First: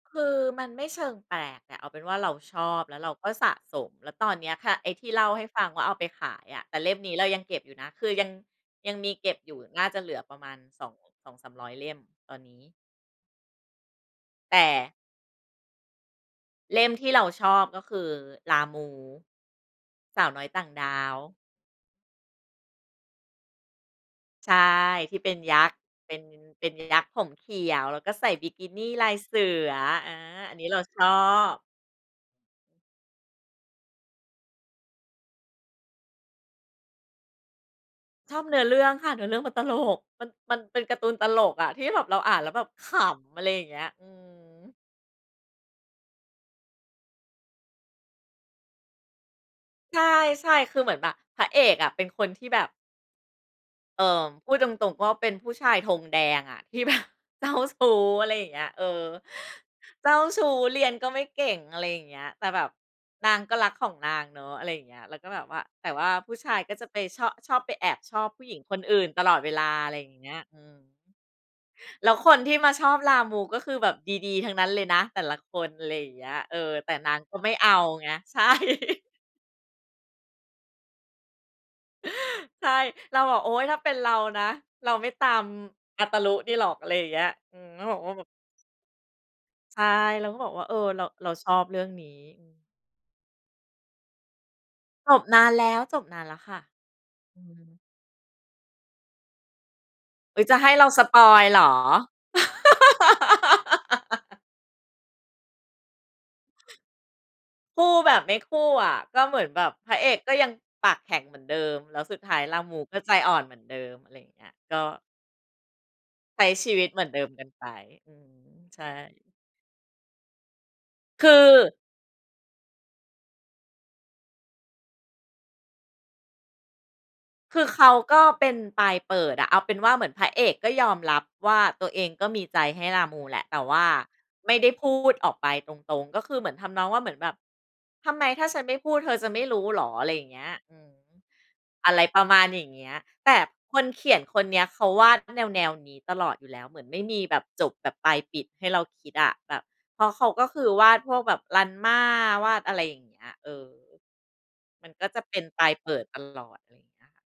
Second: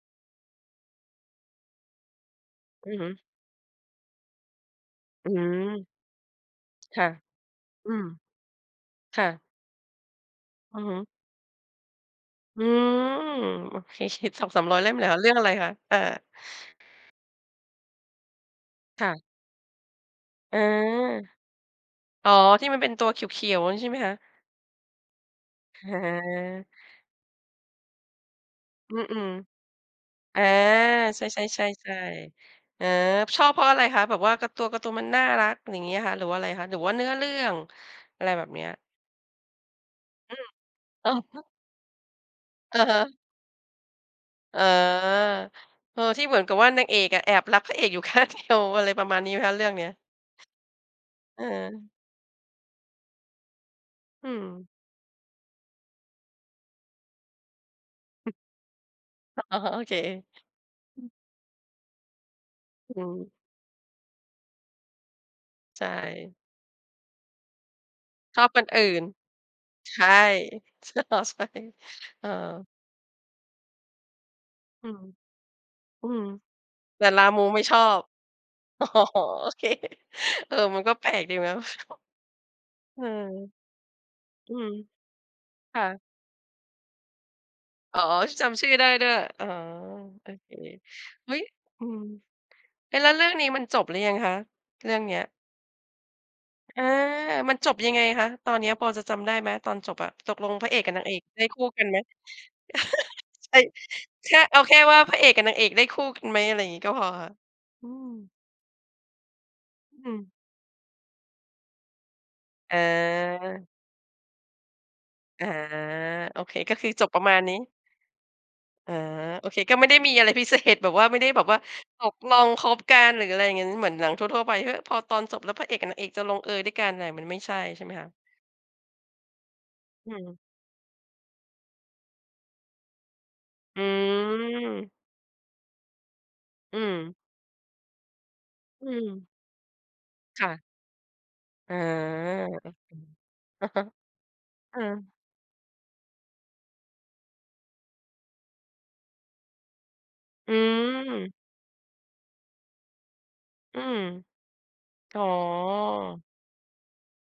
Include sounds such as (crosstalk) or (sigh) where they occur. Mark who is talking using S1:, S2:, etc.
S1: คือมันไม่เชิงแปลกอะ เอาเป็นว่าเราชอบ
S2: อื
S1: แล
S2: อ
S1: ้ว
S2: ฮึ
S1: เราก็สะสม แล้วตอนเนี้ยค่ะ ไอ้ที่เล่
S2: อ
S1: า
S2: ื
S1: ให้ฟังว่า
S2: ม
S1: เอาไปขายอะ แต่เล่ม
S2: ค่ะ
S1: นี้เรายังเก็บอยู่นะ
S2: อื
S1: ค
S2: ม
S1: ือยัง ยังมี
S2: ค่
S1: เก็บ
S2: ะ
S1: อยู่ น่าจะเหลือประมาณ
S2: อื
S1: ส
S2: อ
S1: อ
S2: ฮ
S1: ง
S2: ึ
S1: 200-300 เล่ม ตอนนี
S2: อ
S1: ้
S2: ืม โอเค เฉียด สอง
S1: แต
S2: สามร้อย เล่
S1: ่
S2: มเลยเหรอคะ เรื่องอะไรคะ? อา
S1: เล่มที่เราชอบก็คือ ลามู
S2: ค่ะ
S1: สาวน้อย
S2: อ
S1: ต
S2: า
S1: ่างดาว
S2: อ๋อ ที่มันเป็นตัวเขียว ๆ ใช่ไหมคะ?
S1: ใช่ ที่เป็นยักษ์
S2: อ
S1: เป็น เป
S2: า
S1: ็นยักษ์ผมเขียว แล้วก็ใส่บิกินี
S2: อื
S1: ลาย
S2: ม
S1: เสือ อา
S2: ๆ อา
S1: อันนี้เราชอ
S2: ใช
S1: บ
S2: ่ ๆ ๆ ๆ อา ชอบเพราะอะไรคะ? แบบว่าการ์ ตัวการ์ตูนมันน่ารัก อย่างงี้เหรอคะ หรือว่าไรคะ หรือว่าเนื้อเรื่อง? อะไร
S1: ชอ
S2: แบ
S1: บ
S2: บ
S1: เน
S2: เ
S1: ื้
S2: นี
S1: อ
S2: ้ย
S1: เรื่องค่ะ เนื้อเรื่องมันตลก มัน
S2: อืม
S1: มันเป็นการ์ตู
S2: อะ
S1: นต
S2: ฮ
S1: ล
S2: ะ
S1: กอะที่แบบเราอ่านแล้วแบบ
S2: อะ
S1: ข
S2: ฮะ
S1: ำ อะไรอย่างเงี้ย อื
S2: อ๋อ
S1: ม
S2: เออ ที่เหมือนกับว่านางเอกอะ แอบรักพระเอกอยู่ ข้างเดียว อะไรประมาณนี้ไหมคะเรื่องเนี้ย?
S1: ใช่ ใช่ คือเหมือนแบบพ
S2: อ
S1: ระเอกอะ
S2: า
S1: เป็นคนที่แบบ เอ่อ
S2: อื
S1: พูด
S2: ม
S1: ตรง ๆ ก็เป็นผู้ชายธงแดงอะ ที่แบบเจ้าชู้ อะ
S2: ฮ
S1: ไ
S2: ึ
S1: รอย่างเงี้ย เออ
S2: อ๋อ โอเค
S1: เจ้าชู้ เรียนก็ไม่เก่ง อะไรอย่างเงี้ย แต่แบบ
S2: อื
S1: น
S2: ม
S1: างก็รักของนางเนาะ อะไรอย่างเงี้ย แล้วก็แบบว่า
S2: ใ
S1: แ
S2: ช
S1: ต่ว่าผู
S2: ่
S1: ้ชายก็จะไปชอบ ชอบไปแอบชอบ
S2: ช
S1: ผู
S2: อ
S1: ้
S2: บ
S1: หญิ
S2: ค
S1: ง
S2: น
S1: ค
S2: อ
S1: น
S2: ื่
S1: อื
S2: น
S1: ่นตลอดเวลา อะไ
S2: ใ
S1: ร
S2: ช
S1: อย
S2: ่
S1: ่างเงี้ย อืม
S2: ช อ๋อ ใช่
S1: แล้ว
S2: เอ
S1: ค
S2: อ
S1: นที่มาชอบลามู ก็คือแบบดี ๆ ทั้งนั้นเล
S2: อ
S1: ย
S2: ื
S1: น
S2: ม
S1: ะ แต่ละคน อะไรอ
S2: อ
S1: ย
S2: ื
S1: ่าง
S2: ม
S1: เงี้ย เออ แต่
S2: แต่
S1: นา
S2: ล
S1: ง
S2: า
S1: ก็
S2: มู
S1: ไม่
S2: ไม่
S1: เอ
S2: ช
S1: า
S2: อบ
S1: ไง ใช่
S2: อ๋อ
S1: (laughs)
S2: โอเค เออ มันก็แปลกดีนะ
S1: ใช่
S2: อื
S1: เรา
S2: ม
S1: บอก โอ๊ย! ถ้าเป็นเรานะ
S2: อืม
S1: เราไม่ตาม
S2: ค่ะ
S1: อาตารุนี่หรอก อะไรอย่างเงี้ย อืม ก็บ
S2: อ
S1: อ
S2: ๋อ
S1: กว่าแบบ
S2: จำชื่อได้ด้วย อ๋อ
S1: ใช่ เร
S2: โ
S1: า
S2: อ
S1: ก็บ
S2: เค
S1: อกว่า เออ เรา เร
S2: เ
S1: า
S2: ฮ้ย
S1: ชอบเรื่
S2: อื
S1: อง
S2: ม
S1: นี้ อืม
S2: เอ๊ะ แล้วเรื่องนี้มันจบหรือยังคะ? เรื่อง
S1: จ
S2: เนี้
S1: บ
S2: ย
S1: นานแล้ว จบนานแล้วค่ะ
S2: อา
S1: อื
S2: มันจบ
S1: ม
S2: ยังไงคะ? ตอนเนี้ยพอจะจำได้ไหม? ตอนจบอะ ต
S1: อ
S2: ก
S1: ุ๊
S2: ล
S1: ย! จ
S2: ง
S1: ะใ
S2: พ
S1: ห
S2: ระ
S1: ้
S2: เอก
S1: เรา
S2: กับ
S1: ส
S2: นางเอ
S1: ป
S2: ก
S1: อ
S2: ได
S1: ย
S2: ้
S1: ล์เ
S2: ค
S1: หร
S2: ู่
S1: อ?
S2: กันไหม? (laughs)
S1: (laughs)
S2: ใช่ แค่ เอาแค่ว่า พระเอกกับนางเอกได้คู่กันไหม? อะไรอย่างงี้ก็พอค่ะ
S1: ค
S2: อื
S1: ู่แบบ
S2: ม
S1: ไม่คู่อะ ก็เหมือนแบบพระเอ
S2: อื
S1: กก็
S2: ม
S1: ยังปากแข็งเหมือนเดิม แล้วสุดท้ายลามูก็ใจอ่อนเหมือน
S2: อา
S1: เดิม อะไรอย่างเงี้ย ก็
S2: อา โอ
S1: ใช้
S2: เค
S1: ชี
S2: ก็
S1: ว
S2: ค
S1: ิต
S2: ือ
S1: เหม
S2: จ
S1: ือน
S2: บ
S1: เด
S2: ปร
S1: ิ
S2: ะ
S1: ม
S2: มา
S1: ก
S2: ณ
S1: ัน
S2: นี
S1: ไ
S2: ้
S1: ป อืม ใช
S2: อ๋อ
S1: ่
S2: โอเค ก็ไม่ได้มีอะไร พิเศษ แบบว่า ไม่
S1: ค
S2: ไ
S1: ื
S2: ด้
S1: อ
S2: แบบว่า ตกลงคบกัน หรืออะไรอย่างงั้น เหมือนหนังทั่ว ๆ ไป เฮ้ย พอตอนจบแล้ว พระเอกกับนางเอกจะลงเอยด้วยกันน่ะ มันไม่ใช
S1: ค
S2: ่
S1: ือ
S2: ใช
S1: เข
S2: ่ไห
S1: า
S2: มคะ?
S1: ก็เป็นปลายเปิดอะ เอาเป็นว่าเหมื
S2: อื
S1: อนพระ
S2: ม
S1: เอกก็ยอมรับว่า ตัวเองก็มีใจให้ลามูแหละ แต่ว
S2: อ
S1: ่
S2: ื
S1: าไม่ได้พ
S2: ม
S1: ูดออกไปตรง ๆ ก็คือ เหมือนท
S2: อื
S1: ำนอง
S2: ม
S1: ว่า เหมือนแบบ "ทำไม ถ้าฉันไม่
S2: อ
S1: พ
S2: ื
S1: ูดเธอ
S2: ม
S1: จะไม่รู้เหรอ" อะไรอย่างเง
S2: ค
S1: ี้
S2: ่
S1: ย
S2: ะ
S1: อืม
S2: อ๋อ
S1: อะไรประมาณอย่างเงี้
S2: อื
S1: ย
S2: อ
S1: แต่
S2: อะ
S1: ค
S2: ฮะ
S1: นเขียนคนเนี้ย
S2: อื
S1: เขาวา
S2: อ
S1: ดแนว ๆ นี้ตลอดอยู่แล้ว เหมือนไม่มีแบบจบแบบปลายปิดให้เราคิดอะ แบบ เพราะเขาก็
S2: อื
S1: คือ วาดพวกแ
S2: ม
S1: บบรันม่า วาดอะไรอย่างเงี้ย เออ
S2: อืม
S1: มันก็
S2: อ
S1: จ
S2: ๋อ
S1: ะเป็นปลายเปิดตลอด เงี้ยอะค่ะ